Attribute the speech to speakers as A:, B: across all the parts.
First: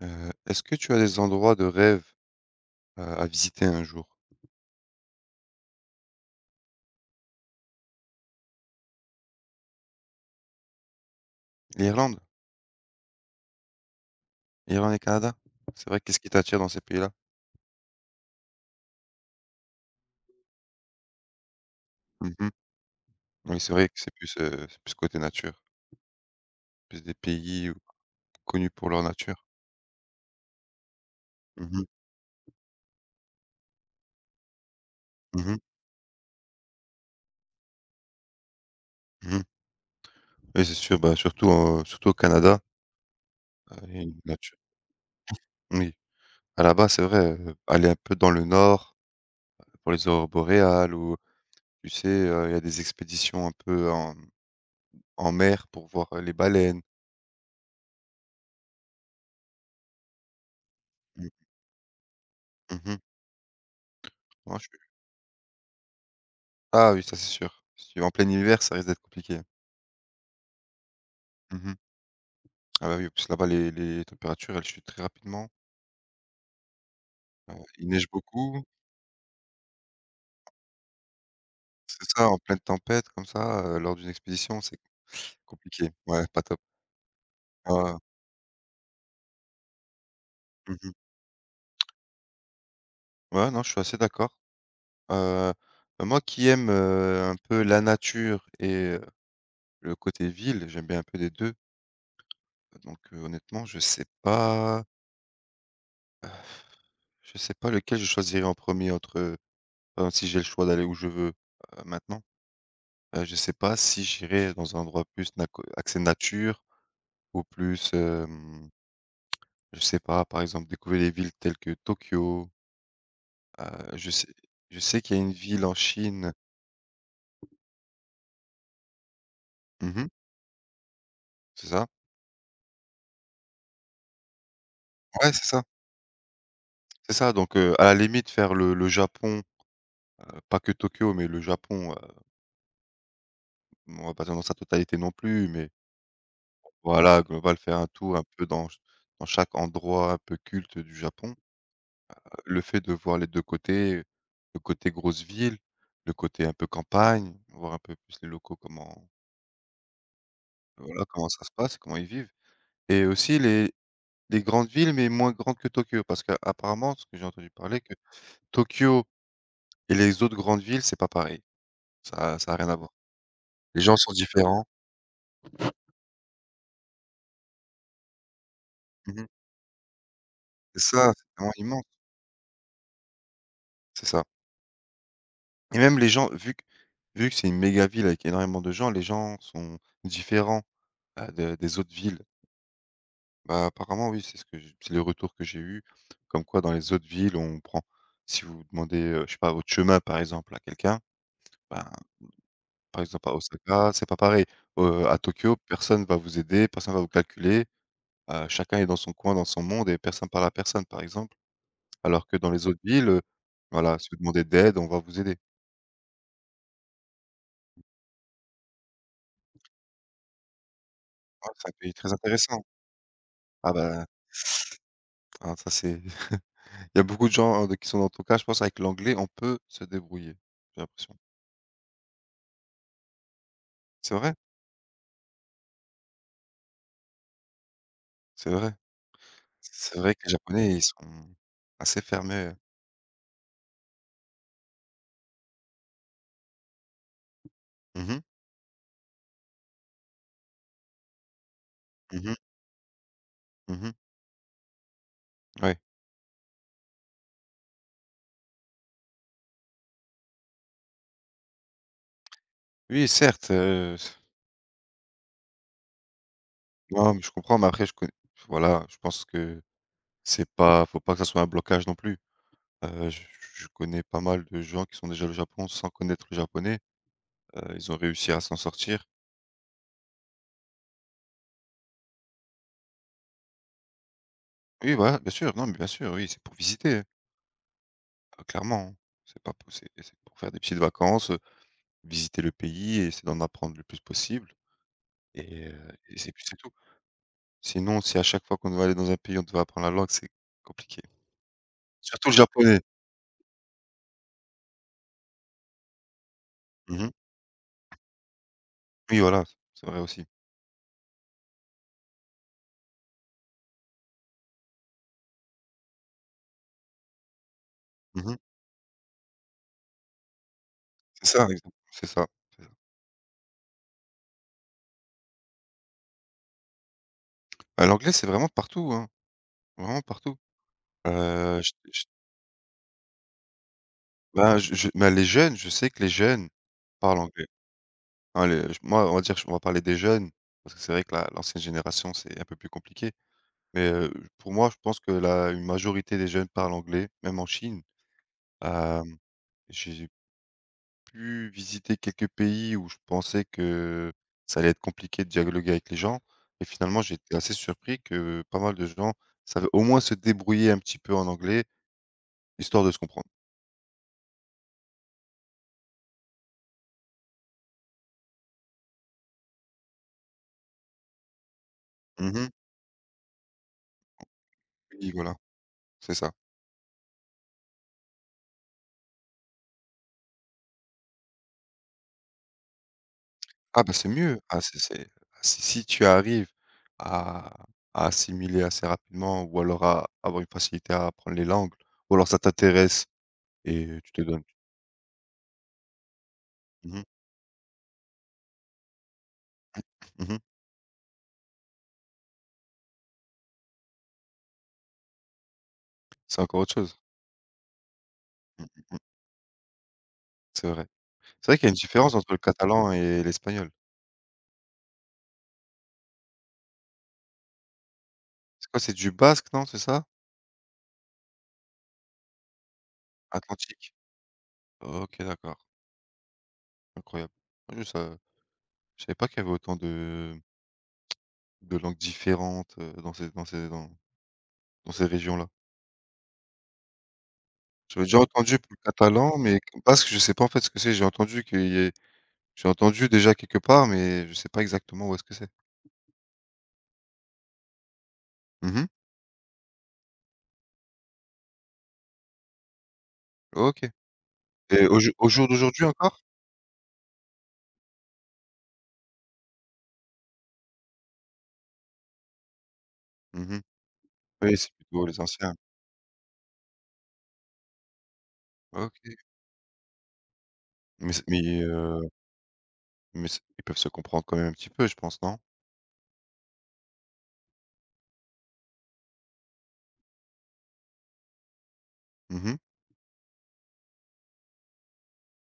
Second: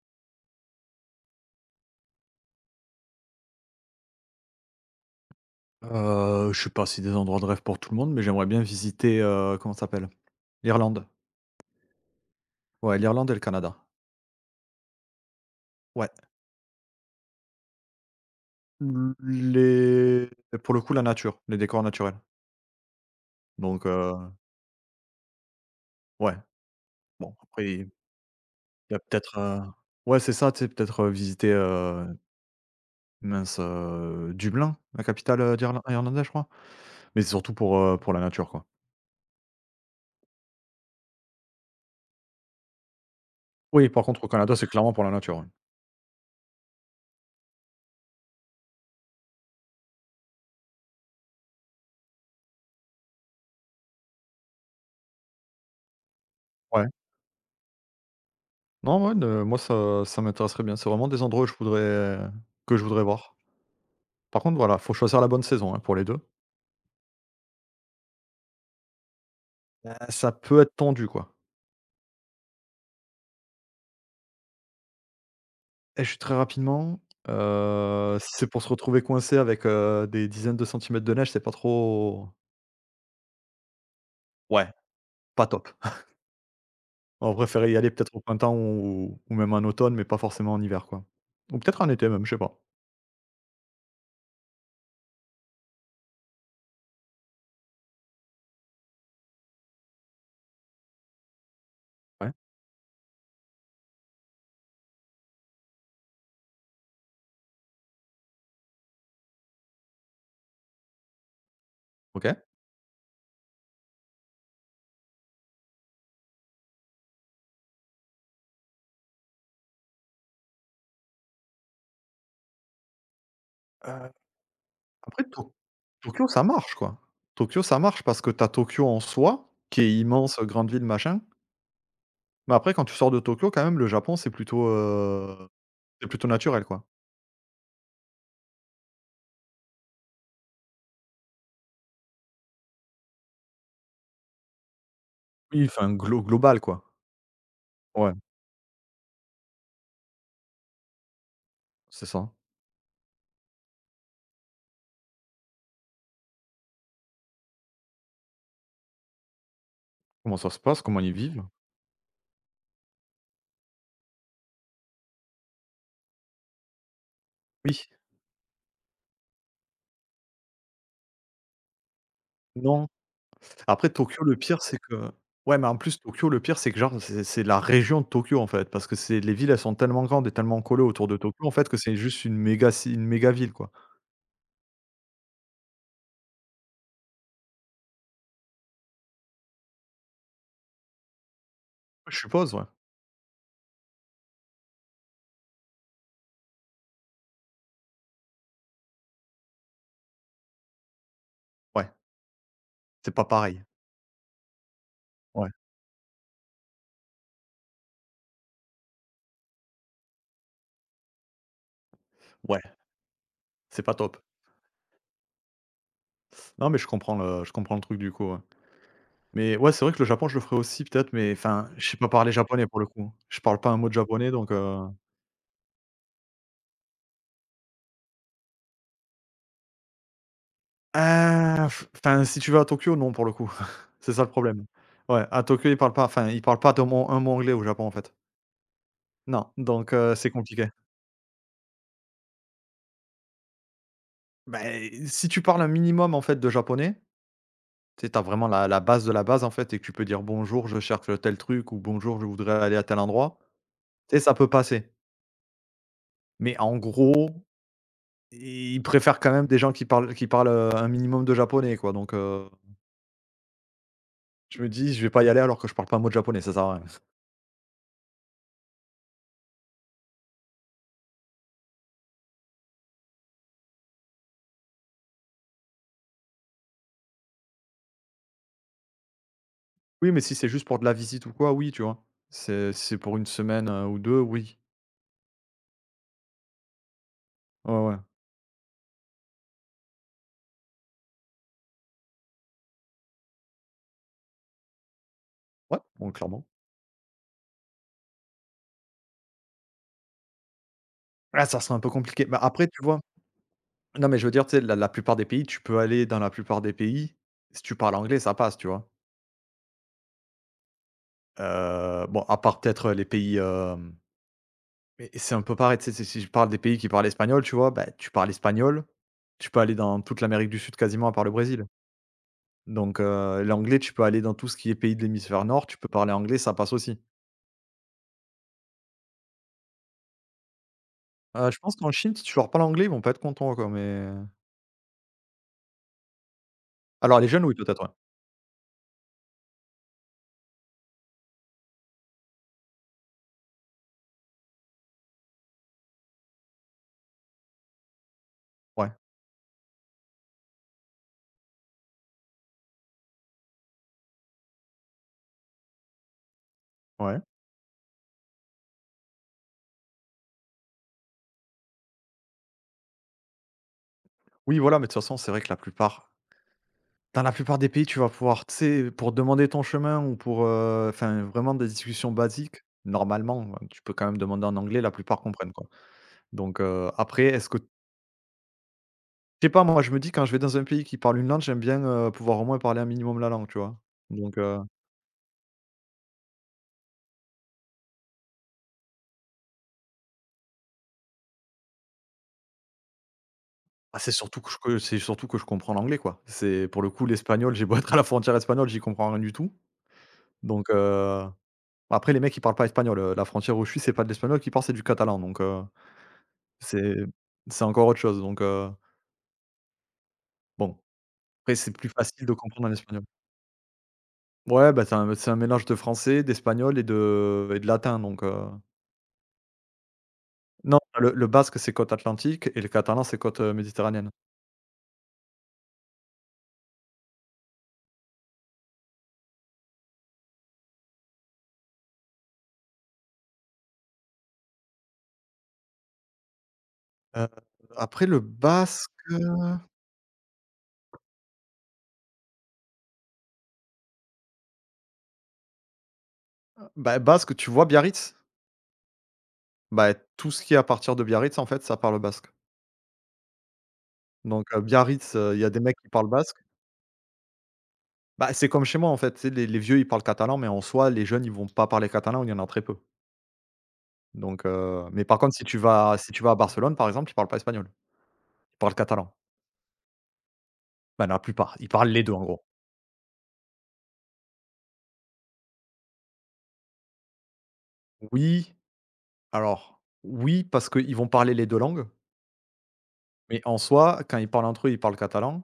A: Est-ce que tu as des endroits de rêve, à visiter un jour?
B: Je sais pas, si des endroits de rêve pour tout le monde, mais j'aimerais bien visiter, comment ça s'appelle? L'Irlande.
A: L'Irlande?
B: Ouais, l'Irlande et le Canada.
A: L'Irlande et le Canada? C'est vrai,
B: Ouais.
A: qu'est-ce qui t'attire dans ces pays-là?
B: L les pour le coup, la nature, les décors naturels.
A: Mmh. Oui, c'est
B: Donc
A: vrai que
B: heu,
A: c'est plus côté nature,
B: ouais,
A: plus des
B: bon,
A: pays,
B: après il
A: connus pour
B: y a
A: leur
B: peut-être,
A: nature.
B: heu ouais, c'est ça, tu sais, peut-être, visiter,
A: Mmh mh.
B: Dublin, la capitale,
A: Mmh.
B: d'Irlan irlandaise, je crois, mais c'est surtout pour la nature, quoi.
A: Mmh. Oui, c'est sûr, bah, surtout, surtout au Canada,
B: Oui,
A: il y a
B: par
A: une
B: contre, au Canada,
A: nature
B: c'est clairement pour la nature, ouais.
A: oui. À là-bas, c'est vrai, aller un peu dans le nord, pour les aurores boréales ou tu sais, il y a des expéditions un peu en mer pour voir, les baleines.
B: Ouais. Non, ouais, de moi, ça m'intéresserait bien. C'est vraiment des
A: Mmh.
B: endroits que je voudrais
A: Mmh.
B: voir. Par contre,
A: Ouais,
B: voilà, faut choisir la bonne saison, hein, pour les 2.
A: ah oui, ça c'est sûr. Si tu vas en plein hiver, ça risque d'être compliqué.
B: Bah, ça peut être tendu, quoi.
A: Mmh. Ah bah oui, en plus là-bas les températures, elles chutent très rapidement.
B: Et je suis très rapidement,
A: Il neige
B: si c'est pour
A: beaucoup.
B: se retrouver coincé avec, des dizaines de centimètres de neige, c'est pas
A: C'est
B: trop
A: ça, en pleine tempête comme ça, lors d'une expédition,
B: ouais,
A: c'est
B: pas top.
A: compliqué. Ouais, pas top.
B: On préférait y aller
A: Ouais.
B: peut-être au printemps ou même en automne, mais pas forcément en hiver,
A: Mmh.
B: quoi. Ou peut-être en été même, je sais pas.
A: Ouais, non, je suis assez d'accord. Heu, Bah, moi qui aime, un peu la nature et le côté ville, j'aime bien un peu les 2.
B: Ouais.
A: Donc honnêtement, je sais pas lequel je choisirais en premier entre, par exemple si j'ai le choix d'aller où je veux, maintenant.
B: OK.
A: Je sais pas si j'irais dans un endroit plus naco axé nature ou plus, je sais pas, par exemple, découvrir des villes telles que Tokyo. Heu,
B: Heu,
A: je sais je sais qu'il y a
B: après
A: une
B: To
A: ville en
B: Tokyo,
A: Chine.
B: ça marche, quoi. Tokyo, ça marche parce que t'as Tokyo en soi, qui est
A: Mmh.
B: immense, grande ville, machin.
A: C'est ça.
B: Mais après, quand tu sors de Tokyo, quand même, le Japon, c'est plutôt,
A: Ouais,
B: heu, c'est plutôt naturel, quoi.
A: c'est ça donc à la limite faire le Japon, pas que Tokyo, mais le Japon, on va pas dire dans sa totalité non plus,
B: Oui,
A: mais
B: enfin global quoi.
A: voilà, global, faire un
B: Ouais,
A: tour un peu dans chaque endroit un peu culte du Japon.
B: c'est ça.
A: Le fait de voir les 2 côtés, le côté grosse ville, le côté un peu campagne, voir un peu plus les locaux comment
B: Comment ça se passe? Comment
A: voilà,
B: ils
A: comment
B: vivent?
A: ça se passe, comment ils vivent et aussi les grandes villes, mais moins grandes que Tokyo parce qu'apparemment, ce que j'ai entendu parler,
B: Oui,
A: que Tokyo et les autres grandes villes, c'est pas pareil. Ça ça a rien à
B: non.
A: voir. Les
B: Après
A: gens sont
B: Tokyo, le pire,
A: différents.
B: c'est que ouais, mais en plus Tokyo, le pire, c'est que genre c'est la région de Tokyo, en fait, parce que c'est
A: Mmh.
B: les villes, elles sont tellement grandes et tellement collées
A: C'est
B: autour
A: ça,
B: de
A: c'est
B: Tokyo, en
A: vraiment
B: fait, que
A: immense,
B: c'est juste une méga ville, quoi.
A: c'est ça et même les gens, vu que c'est une méga ville avec énormément de gens, les gens sont différents, de des autres
B: Je
A: villes.
B: suppose, ouais.
A: Bah, apparemment, oui, c'est ce que j c'est les retours que j'ai eu comme quoi dans les autres villes, on prend si vous demandez, je sais pas, votre chemin, par exemple, à quelqu'un, ben,
B: Ouais,
A: par
B: c'est pas
A: exemple, à
B: pareil.
A: Osaka, c'est pas pareil. À
B: Ouais,
A: Tokyo, personne va vous aider, personne va vous calculer, chacun est dans son coin, dans son monde et personne parle à personne, par exemple. Alors que dans
B: ouais,
A: les autres villes,
B: c'est pas
A: voilà, si
B: top.
A: vous demandez d'aide on va vous aider.
B: Non, mais je comprends le truc du coup, ouais. Mais ouais, c'est vrai que le Japon, je le ferais aussi peut-être, mais
A: Ouais,
B: enfin,
A: c'est un
B: je
A: pays
B: sais pas
A: très
B: parler
A: intéressant.
B: japonais pour le coup, hein. Je parle pas
A: Ah
B: un mot de
A: bah,
B: japonais donc
A: ah ça c'est il y a beaucoup de gens, qui sont dans ton cas, je pense avec l'anglais, on peut se débrouiller, j'ai l'impression.
B: Ah, f enfin, si tu vas à Tokyo, non, pour le coup. C'est
A: C'est
B: ça le
A: vrai,
B: problème. Ouais, à Tokyo, ils parlent pas enfin, ils parlent pas de mot un mot anglais au Japon, en fait.
A: c'est vrai.
B: Non, donc
A: C'est
B: heu,
A: vrai que
B: c'est
A: les
B: compliqué.
A: Japonais, ils sont assez fermés.
B: Ben, si tu parles un minimum, en fait, de japonais,
A: Mmh
B: tu
A: mh.
B: as vraiment la base de la base, en fait, et que tu peux dire: «Bonjour, je cherche tel truc» ou «Bonjour, je
A: Mmh mh.
B: voudrais aller à tel endroit»,
A: Mmh mh.
B: tu sais, ça peut passer.
A: Ouais.
B: Mais en gros, ils préfèrent quand même des gens qui parlent un minimum de japonais, quoi, donc
A: Oui, certes,
B: je me dis: «Je vais pas y aller alors que je parle pas un mot de japonais, ça sert à rien».
A: non, mais je comprends, mais après je connais voilà, je pense que c'est pas faut pas que ça soit un blocage non plus. Heu, je je connais pas mal de gens qui sont déjà allés au Japon sans connaître le japonais, ils ont réussi à s'en sortir.
B: Oui, mais si c'est juste pour de la visite ou quoi, oui, tu vois? C'est si c'est pour une semaine, ou 2, oui.
A: Oui, voilà, bien sûr, non, mais bien sûr, oui, c'est pour visiter, hein,
B: Ouais, ouais.
A: clairement, hein. C'est pas pour c'est pour faire des petites vacances, visiter le pays et essayer d'en apprendre le plus possible
B: Ouais, bon,
A: et c'est puis
B: clairement.
A: c'est tout. Sinon, si à chaque fois qu'on doit aller dans un pays, on doit apprendre la langue, c'est compliqué.
B: Ah, ça serait un peu compliqué.
A: Surtout le
B: Bah, après,
A: japonais.
B: tu vois? Non, mais je veux dire, tu sais, la plupart des pays, tu peux aller dans la plupart des
A: Mmh.
B: pays, si tu parles anglais, ça passe, tu vois?
A: Oui, voilà, c'est vrai aussi.
B: Bon, à part peut-être, les pays, hem mais c'est un peu pareil, tu sais, si je parle des pays qui parlent espagnol, tu vois? Bah, tu parles
A: Mmh.
B: espagnol, tu peux aller dans toute l'Amérique du Sud quasiment à part
A: C'est
B: le
A: ça,
B: Brésil.
A: exact c'est ça, c'est ça.
B: Donc l'anglais, tu peux aller dans tout ce qui est pays de l'hémisphère nord, tu peux parler anglais, ça passe aussi.
A: Bah, l'anglais, c'est vraiment partout, hein, vraiment partout.
B: Je pense qu'en
A: Je
B: Chine, si tu leur parles anglais, ils vont pas être contents, quoi, mais
A: Bah, je bah, les jeunes, je sais que les jeunes parlent
B: alors les jeunes,
A: anglais.
B: oui, peut-être, ouais.
A: Hein, les j moi, on va dire, j on va parler des jeunes, parce que c'est vrai que la l'ancienne génération, c'est un peu plus compliqué. Mais, pour moi, je pense que la une majorité des jeunes parlent anglais, même en Chine.
B: Ouais,
A: Hem, j'ai pu visiter quelques pays où je pensais que ça allait être compliqué de dialoguer avec les gens et finalement, j'ai
B: ouais.
A: été assez surpris que pas mal de gens savaient au moins se débrouiller un petit peu en anglais, histoire de se comprendre.
B: Oui, voilà, mais de toute façon, c'est vrai que la plupart dans la plupart des pays, tu vas pouvoir, tu sais, pour demander ton chemin ou pour, enfin, vraiment des discussions
A: Mmh mh.
B: basiques, normalement, tu peux quand même demander en anglais, la
A: Oui,
B: plupart
A: voilà,
B: comprennent, quoi.
A: c'est ça.
B: Donc après, est-ce que je sais pas, moi, je me dis quand je vais dans un pays qui parle une langue, j'aime bien, pouvoir au moins parler un minimum la langue, tu vois?
A: Ah bah, c'est
B: Donc
A: mieux.
B: heu,
A: Ah, c'est ah, si tu arrives à à assimiler assez rapidement ou alors à avoir une facilité à apprendre les langues ou alors ça t'intéresse et
B: ah, c'est
A: tu te
B: surtout
A: donnes
B: que c'est surtout que je comprends l'anglais, quoi. C'est pour le
A: mmh mh,
B: coup, l'espagnol, j'ai beau être à la frontière espagnole, j'y comprends rien du tout,
A: mmh mh.
B: donc Après, les mecs, ils parlent pas espagnol, la frontière où je suis, c'est pas de l'espagnol qui parlent, c'est du catalan, donc
A: C'est encore autre
B: c'est
A: chose.
B: c'est encore autre chose, donc
A: Mmh
B: heu,
A: mh, mmh. C'est
B: bon,
A: vrai. C'est
B: après,
A: vrai qu'il y a
B: c'est
A: une
B: plus
A: différence
B: facile
A: entre
B: de
A: le
B: comprendre en
A: catalan
B: espagnol.
A: et l'espagnol.
B: Ouais, bah, c'est un mélange de français, d'espagnol et de latin, donc
A: C'est quoi? C'est du basque, non, c'est ça?
B: non, le basque, c'est côte atlantique et le catalan, c'est côte,
A: Atlantique?
B: méditerranéenne.
A: OK, d'accord, incroyable. Ouais, ça je savais pas qu'il y avait autant de langues différentes, dans ces régions-là.
B: Heu,
A: J'avais
B: après
A: déjà
B: le
A: entendu pour le
B: basque,
A: catalan, mais basque, je sais pas en fait ce que c'est. J'ai entendu qu'il y ait J'ai entendu déjà quelque part, mais je sais pas exactement où est-ce que c'est.
B: bah, basque, tu vois Biarritz?
A: Mhm.
B: Bah, tout ce qui est à partir de Biarritz, en fait, ça parle basque,
A: OK et
B: Biarritz,
A: au
B: il y
A: jour
B: a des mecs
A: d'aujourd'hui
B: qui parlent
A: encore?
B: basque. Bah, c'est comme chez moi, en fait, tu sais, les vieux, ils parlent catalan, mais en soi, les jeunes, ils vont pas parler catalan ou il y en a très peu.
A: Mhm.
B: Donc
A: Oui, c'est
B: heu, mais
A: plutôt
B: par
A: les
B: contre, si
A: anciens.
B: tu vas si tu vas à Barcelone, par exemple, ils parlent pas espagnol, ils parlent
A: OK,
B: catalan. Bah,
A: mais
B: la
A: c'est mais
B: plupart, ils parlent
A: heu,
B: les deux en gros.
A: mais c'est ils peuvent se comprendre quand même un petit peu, je pense, non?
B: Oui, alors, oui, parce qu'ils vont parler les 2 langues,
A: Mhm.
B: mais en soi, quand ils parlent entre eux, ils parlent catalan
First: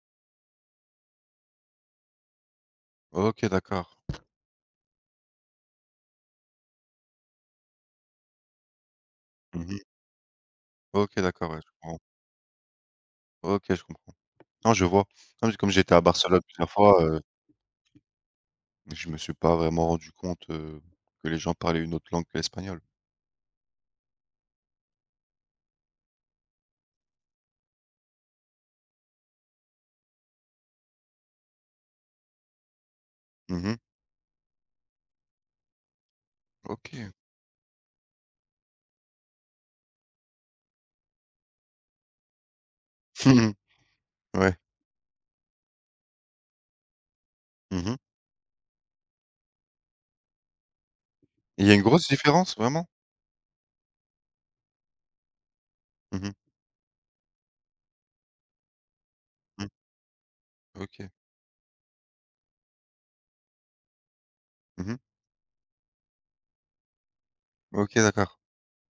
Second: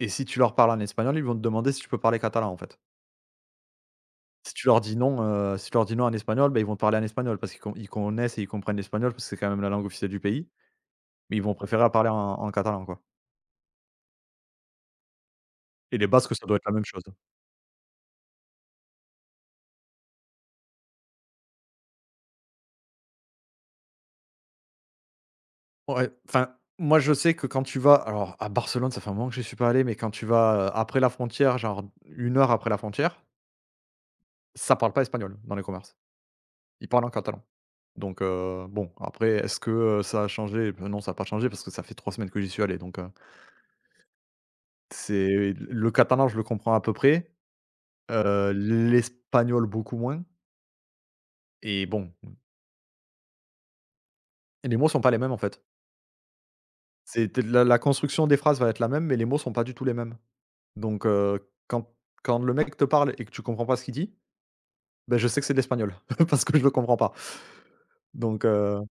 B: et si tu leur parles en espagnol, ils vont te demander si tu peux parler catalan, en fait.
A: OK, d'accord.
B: Si tu leur dis non, si tu leur dis non en espagnol, bah, ils vont te parler en espagnol parce qu'ils con ils connaissent et ils comprennent l'espagnol parce que c'est quand même la
A: Mmh.
B: langue officielle du pays,
A: OK,
B: mais ils
A: d'accord,
B: vont
A: ouais, je
B: préférer à
A: comprends.
B: parler en catalan, quoi.
A: OK, je comprends. Non, je vois. Non, mais comme j'étais
B: Et
A: à
B: les Basques,
A: Barcelone
B: ça doit être
A: plusieurs
B: la même
A: fois,
B: chose.
A: je me suis pas vraiment rendu compte, que les gens parlaient une autre langue que l'espagnol.
B: Ouais, enfin, moi, je sais que quand tu vas alors à Barcelone, ça fait un moment que j'y suis pas allé, mais quand tu vas, après la frontière, genre 1 heure après la frontière,
A: Mmh.
B: ça parle pas espagnol dans les commerces. Ils parlent en
A: OK.
B: catalan. Donc, bon, après, est-ce que, ça a changé? Bah, non, ça n'a pas changé parce que ça fait 3 semaines que j'y suis allé, donc,
A: Ouais.
B: c'est le catalan, je le comprends à peu près,
A: Mmh.
B: l'espagnol beaucoup moins
A: Il y a une
B: et
A: grosse
B: bon,
A: différence, vraiment?
B: et les mots sont pas les mêmes, en fait.
A: Mmh mh.
B: C'est la construction des phrases va être la même, mais les mots sont pas
A: Mmh.
B: du tout les mêmes. Donc
A: OK.
B: heu, quand quand le mec te parle et que tu comprends pas ce qu'il dit,
A: Mmh.
B: ben je sais que c'est de l'espagnol parce que je le comprends pas.
A: OK, d'accord,
B: Donc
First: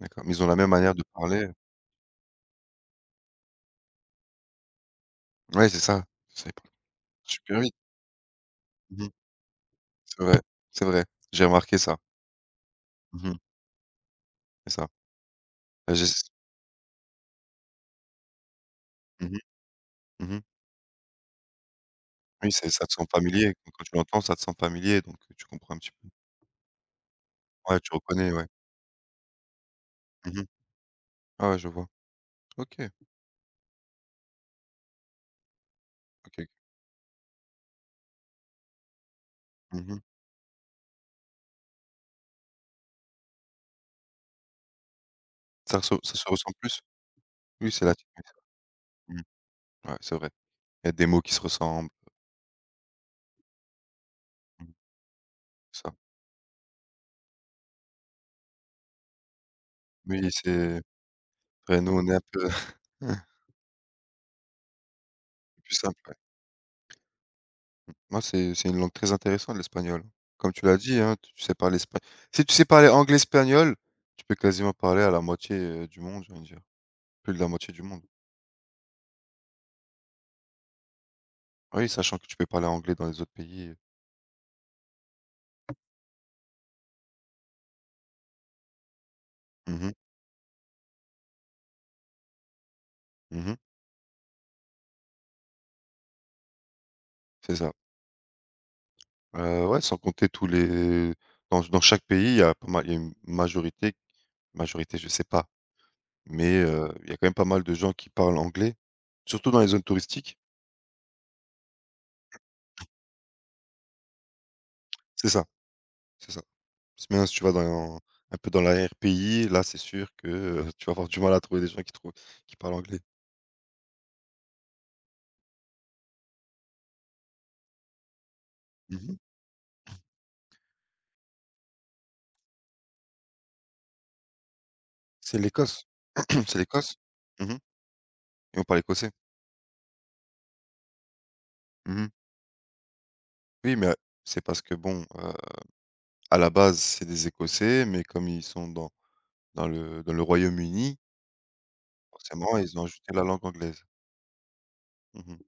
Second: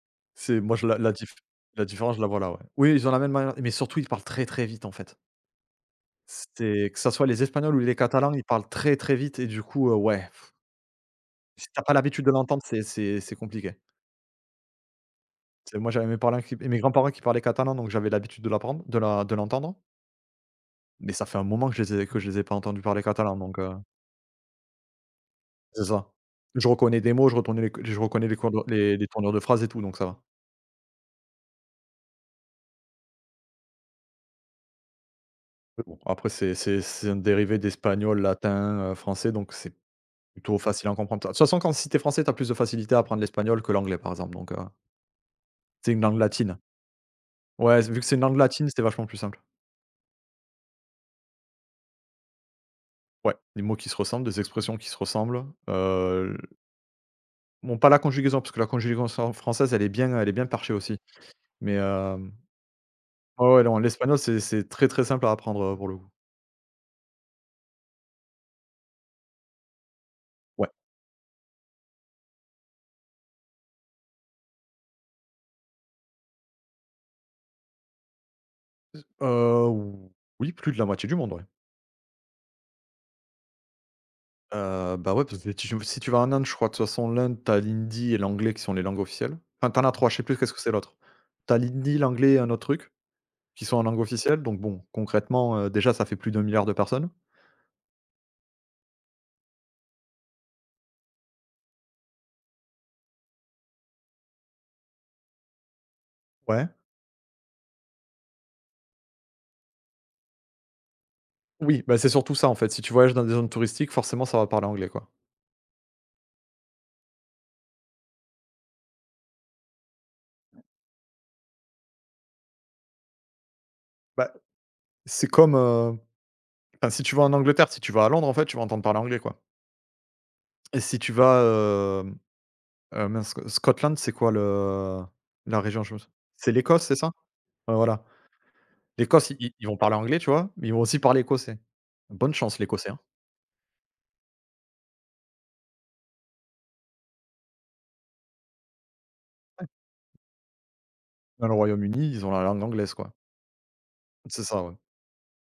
A: d'accord. Mais ils ont la
B: c'est
A: même
B: moi je
A: manière de parler,
B: la différence, je la vois là, ouais. Oui, ils ont la même manière mais surtout ils parlent très, très vite en fait.
A: ouais, c'est ça. Ça, ils parlent
B: C'est que ça soit les
A: super vite.
B: Espagnols ou les Catalans, ils parlent très,
A: Mmh.
B: très vite et du coup, ouais,
A: C'est vrai,
B: pff,
A: c'est vrai. J'ai
B: si
A: remarqué
B: t'as pas
A: ça.
B: l'habitude de l'entendre, c'est
A: Mmh.
B: compliqué.
A: C'est ça.
B: C'est moi
A: Bah, j'ai
B: j'avais
A: s
B: mes grands-parents qui parlaient catalan, donc j'avais l'habitude de
A: mmh.
B: l'entendre,
A: Mmh.
B: mais ça fait un moment que je les ai
A: Oui,
B: pas
A: c'est
B: entendus
A: ça te
B: parler
A: sent
B: catalan
A: familier.
B: donc
A: Quand tu l'entends, ça te sent familier, donc tu comprends un
B: C'est
A: petit peu.
B: ça. Je reconnais des mots,
A: Ouais, tu
B: je reconnais
A: reconnais, ouais.
B: les tournures de phrases et tout, donc ça va.
A: Mmh. Ah ouais, je vois. OK, OK,
B: Mais bon, après
A: OK.
B: c'est un dérivé d'espagnol, latin, français, donc c'est
A: Mmh.
B: plutôt facile à comprendre. De toute façon, quand si tu es français, t'as plus de facilité à apprendre l'espagnol que l'anglais, par exemple, donc c'est une
A: Ça
B: langue
A: se ressent
B: latine.
A: plus? Oui,
B: Ouais,
A: c'est
B: vu que c'est une
A: l'attitude.
B: langue latine, c'est vachement plus
A: Mmh.
B: simple.
A: Ouais, c'est vrai. Il y a des mots qui se ressemblent,
B: Ouais, des mots qui se ressemblent, des
A: mmh,
B: expressions qui se ressemblent,
A: ça.
B: heu, bon, pas la conjugaison, parce que la conjugaison française, elle est bien
A: Oui,
B: perchée
A: c'est
B: aussi, mais
A: vrai, nous, on est un
B: hem,
A: peu
B: ouais, ouais, non, l'espagnol, c'est très, très simple à apprendre,
A: c'est plus
B: pour le
A: simple,
B: coup.
A: ouais. Moi, c'est une langue très intéressante, l'espagnol. Comme tu
B: Ouais.
A: l'as dit, hein, tu sais parler espa si tu sais parler anglais, espagnol, tu peux quasiment parler à la moitié, du monde, j'ai envie de dire. Plus de la moitié du monde.
B: Heu, ou oui, plus de la moitié du monde, ouais.
A: Oui, sachant que tu peux parler anglais dans les autres pays.
B: Bah, ouais, parce que tu si tu vas en Inde, je crois, de toute façon, l'Inde, t'as as l'hindi et l'anglais qui sont les langues officielles. Enfin,
A: Mmh
B: t'en as
A: mh.
B: 3. Je sais plus qu'est-ce que c'est l'autre. T'as as l'hindi, l'anglais et un autre truc
A: Mmh.
B: qui sont en langue officielle, donc bon, concrètement, déjà, ça fait plus d'1 milliard de personnes.
A: C'est ça. Ouais, sans compter tous les dans chaque pays, il y a pas mal il y a une majorité, je sais pas, mais
B: Ouais.
A: il y a quand même pas mal de gens qui parlent anglais, surtout dans les zones touristiques.
B: Oui, bah, c'est surtout ça, en fait. Si tu voyages dans des zones touristiques, forcément, ça va parler anglais, quoi.
A: C'est ça, c'est ça. Si maintenant si tu vas dans un peu dans l'arrière-pays, là, c'est sûr que, tu vas avoir du mal à trouver des gens qui parlent anglais.
B: Bah, c'est comme, enfin, si tu vas en Angleterre, si tu vas à Londres, en fait, tu vas entendre parler
A: Mmh mh.
B: anglais, quoi. Et si tu vas, hem, mince, Sc Scotland, c'est quoi le
A: C'est
B: la région?
A: l'Écosse.
B: Je me sou c'est
A: C'est
B: l'Écosse,
A: l'Écosse.
B: c'est ça?
A: Mmh mh
B: Ouais, voilà.
A: et on parle écossais.
B: L'Écosse, i i ils vont parler anglais, tu vois? Mais ils vont aussi parler écossais.
A: Mmh mh.
B: Bonne chance l'Écossais, hein.
A: Oui, mais c'est parce que bon, à la base, c'est des Écossais, mais comme ils sont dans le Royaume-Uni.
B: Dans le Royaume-Uni, ils ont la
A: Forcément,
B: langue
A: ils ont
B: anglaise, quoi.
A: ajouté la langue anglaise.
B: C'est ça, ouais.
A: Mmh mh.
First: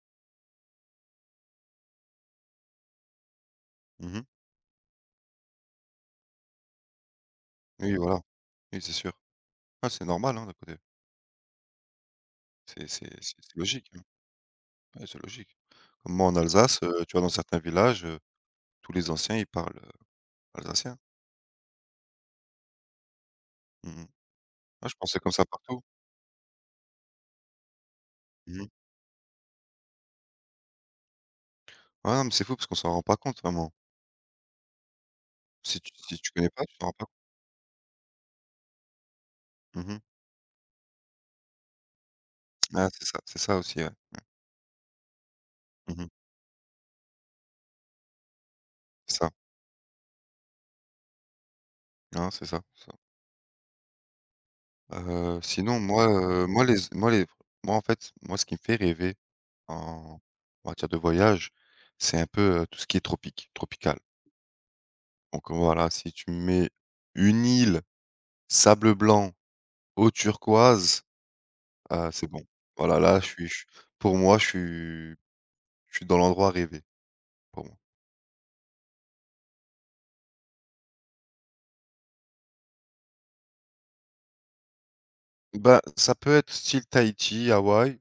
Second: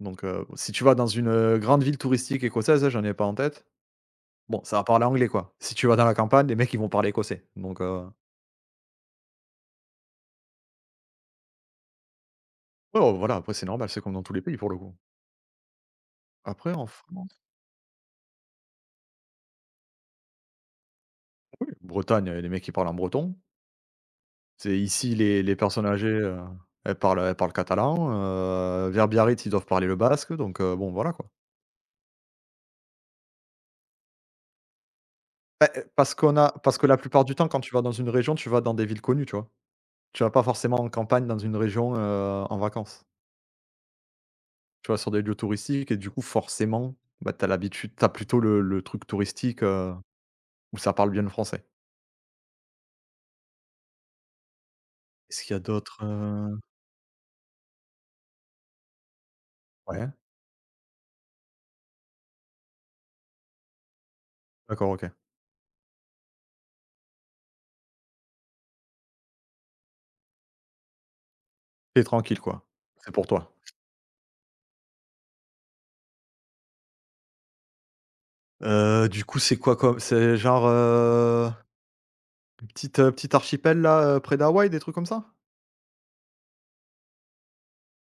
B: Donc si tu vas dans une, grande ville touristique écossaise, là, j'en ai pas en tête,
A: Mmh.
B: bon, ça va parler anglais, quoi. Si tu vas dans la campagne, les mecs, ils vont parler écossais. Donc
A: Oui,
B: heu,
A: voilà. Oui, c'est sûr. Ah, c'est normal, hein, d'un côté. C'est
B: ouais, ouais,
A: c'est
B: voilà,
A: c'est
B: après
A: c'est
B: c'est normal,
A: logique,
B: c'est
A: hein.
B: comme dans tous les pays, pour le coup.
A: Ouais, c'est logique. Comme moi en
B: Après,
A: Alsace,
B: en
A: tu vois, dans
B: France,
A: certains villages, tous les anciens, ils parlent, alsacien.
B: oui, Bretagne, les mecs, ils parlent en breton.
A: Mmh mh.
B: C'est
A: Ouais, je pense
B: ici,
A: c'est comme
B: les
A: ça
B: les
A: partout.
B: personnes âgées, elles parlent catalan,
A: Mmh.
B: vers Biarritz, ils doivent parler le basque, donc bon, voilà, quoi.
A: Ouais, non, mais c'est fou parce qu'on s'en rend pas compte vraiment.
B: Bah,
A: Si tu
B: parce
A: si tu
B: qu'on
A: connais
B: a
A: pas, tu
B: parce que
A: t'en rends
B: la
A: pas compte.
B: plupart du temps, quand tu vas dans une région, tu vas dans des villes connues, tu vois?
A: Mmh.
B: Tu vas pas forcément en campagne dans une région, en
A: Ah,
B: vacances.
A: c'est ça aussi, ouais.
B: Tu vas sur des lieux touristiques et
A: Mmh.
B: du coup, forcément, bah, tu as plutôt le truc
A: C'est ça.
B: touristique, où ça parle bien le français.
A: Non, c'est ça, c'est ça.
B: Est-ce qu'il y a
A: Sinon
B: d'autres,
A: moi, moi les moi les moi en fait, moi ce qui me fait rêver
B: ouais,
A: En en matière de voyage, c'est un peu, tout ce qui est tropique, tropical.
B: d'accord, OK.
A: Donc voilà, si tu mets une île, sable blanc, eau turquoise,
B: Tu es
A: c'est
B: tranquille,
A: bon.
B: quoi.
A: Voilà,
B: C'est
A: là, je
B: pour
A: suis
B: toi.
A: je pour moi, je suis dans l'endroit rêvé, pour moi.
B: Du coup, c'est quoi comme c'est genre, petit archipel là, près d'Hawaï, des trucs comme ça?
A: Bah, ça peut être style Tahiti, Hawaï,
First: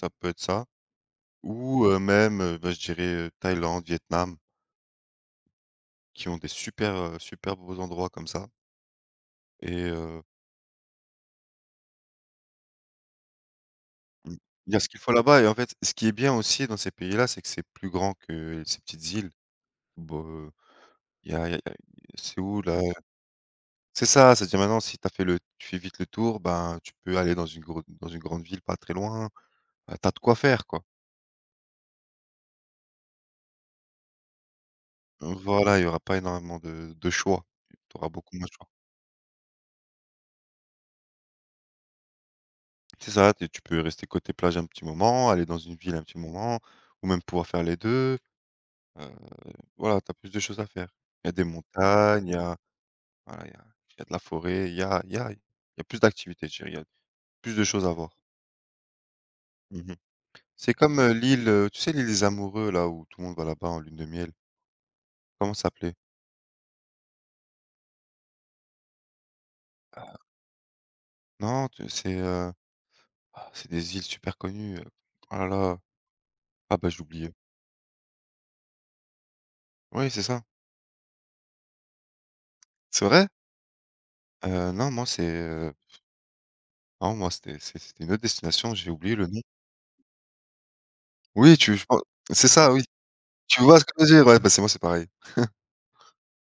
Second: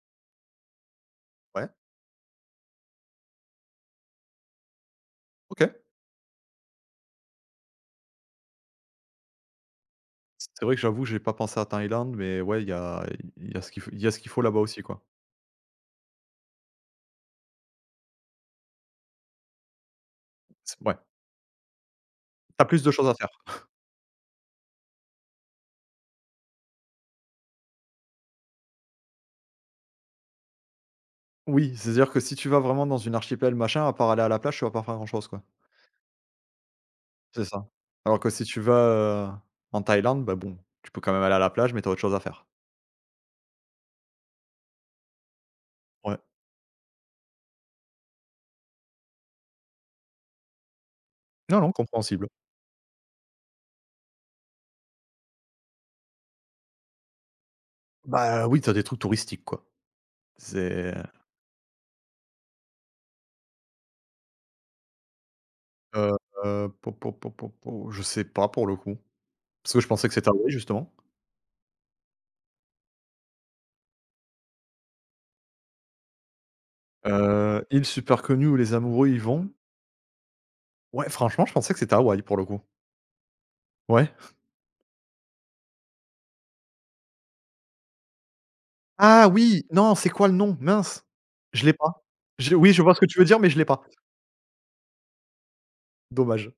A: ça peut être ça
B: Ouais,
A: ou même, bah, je dirais, Thaïlande, Vietnam,
B: OK.
A: qui ont des super, super beaux endroits comme ça et
B: C'est vrai que j'avoue, j'ai pas pensé à Thaïlande, mais ouais, il y a ce qu'il faut il y a ce qu'il
A: Mmh.
B: faut là-bas
A: Il y a
B: aussi,
A: ce qu'il
B: quoi.
A: faut là-bas et en fait, ce qui est bien aussi dans ces pays-là, c'est que c'est plus grand que ces petites îles. Bon,
B: C'est ouais,
A: il y a c'est où
B: t'as
A: là?
B: plus de choses à faire.
A: C'est ça, c'est-à-dire maintenant si tu as fait le tu fais vite le tour, ben, tu peux aller dans une grande ville pas très loin. Tu as de quoi faire quoi.
B: Oui, c'est-à-dire que si tu vas vraiment dans une archipel, machin, à part aller à la plage, tu vas pas faire grand-chose, quoi.
A: Voilà, il y aura pas énormément de
B: C'est
A: choix.
B: ça.
A: Tu auras
B: Alors que
A: beaucoup
B: si
A: moins de
B: tu
A: choix.
B: vas, heu, en Thaïlande, bah, bon, tu peux quand même aller à la plage, mais t'as autre chose à faire.
A: C'est ça, tu peux rester côté plage un petit moment, aller dans une ville un
B: Ouais.
A: petit moment ou même pouvoir faire les deux. Heu, voilà, tu as plus de choses à faire. Il y a des
B: Non, non, compréhensible.
A: montagnes, Voilà, il y a il y a de la forêt, il y a il y a il y a plus d'activités, je dirais, il y a plus de choses à voir.
B: Bah, oui, t'as des trucs touristiques, quoi.
A: Mmh. C'est
B: C'est,
A: comme, l'île, tu sais l'île des amoureux là où tout le monde va là-bas en lune de miel? Comment ça s'appelait?
B: heu, po po po po po je sais pas pour le coup, parce que je pensais que c'était Hawaï, justement.
A: Non, tu c'est, ah, c'est des îles super connues, oh là là, ah bah, j'ai oublié.
B: Île super connue où les amoureux y vont.
A: Oui, c'est ça.
B: Ouais, franchement, je pensais que c'était Hawaï, pour le coup.
A: C'est vrai?
B: Ouais.
A: Non, moi c'est, non, moi c'était une autre destination, j'ai oublié
B: Ah
A: le nom.
B: oui! Non, c'est quoi le nom? Mince!
A: Oui,
B: Je l'ai
A: tu je pen
B: pas.
A: c'est
B: Je
A: ça,
B: oui, je
A: oui.
B: vois ce que tu veux dire, mais je
A: Tu
B: l'ai
A: vois
B: pas.
A: ce que je veux dire? Ouais, bah, c'est moi, c'est pareil.
B: Dommage.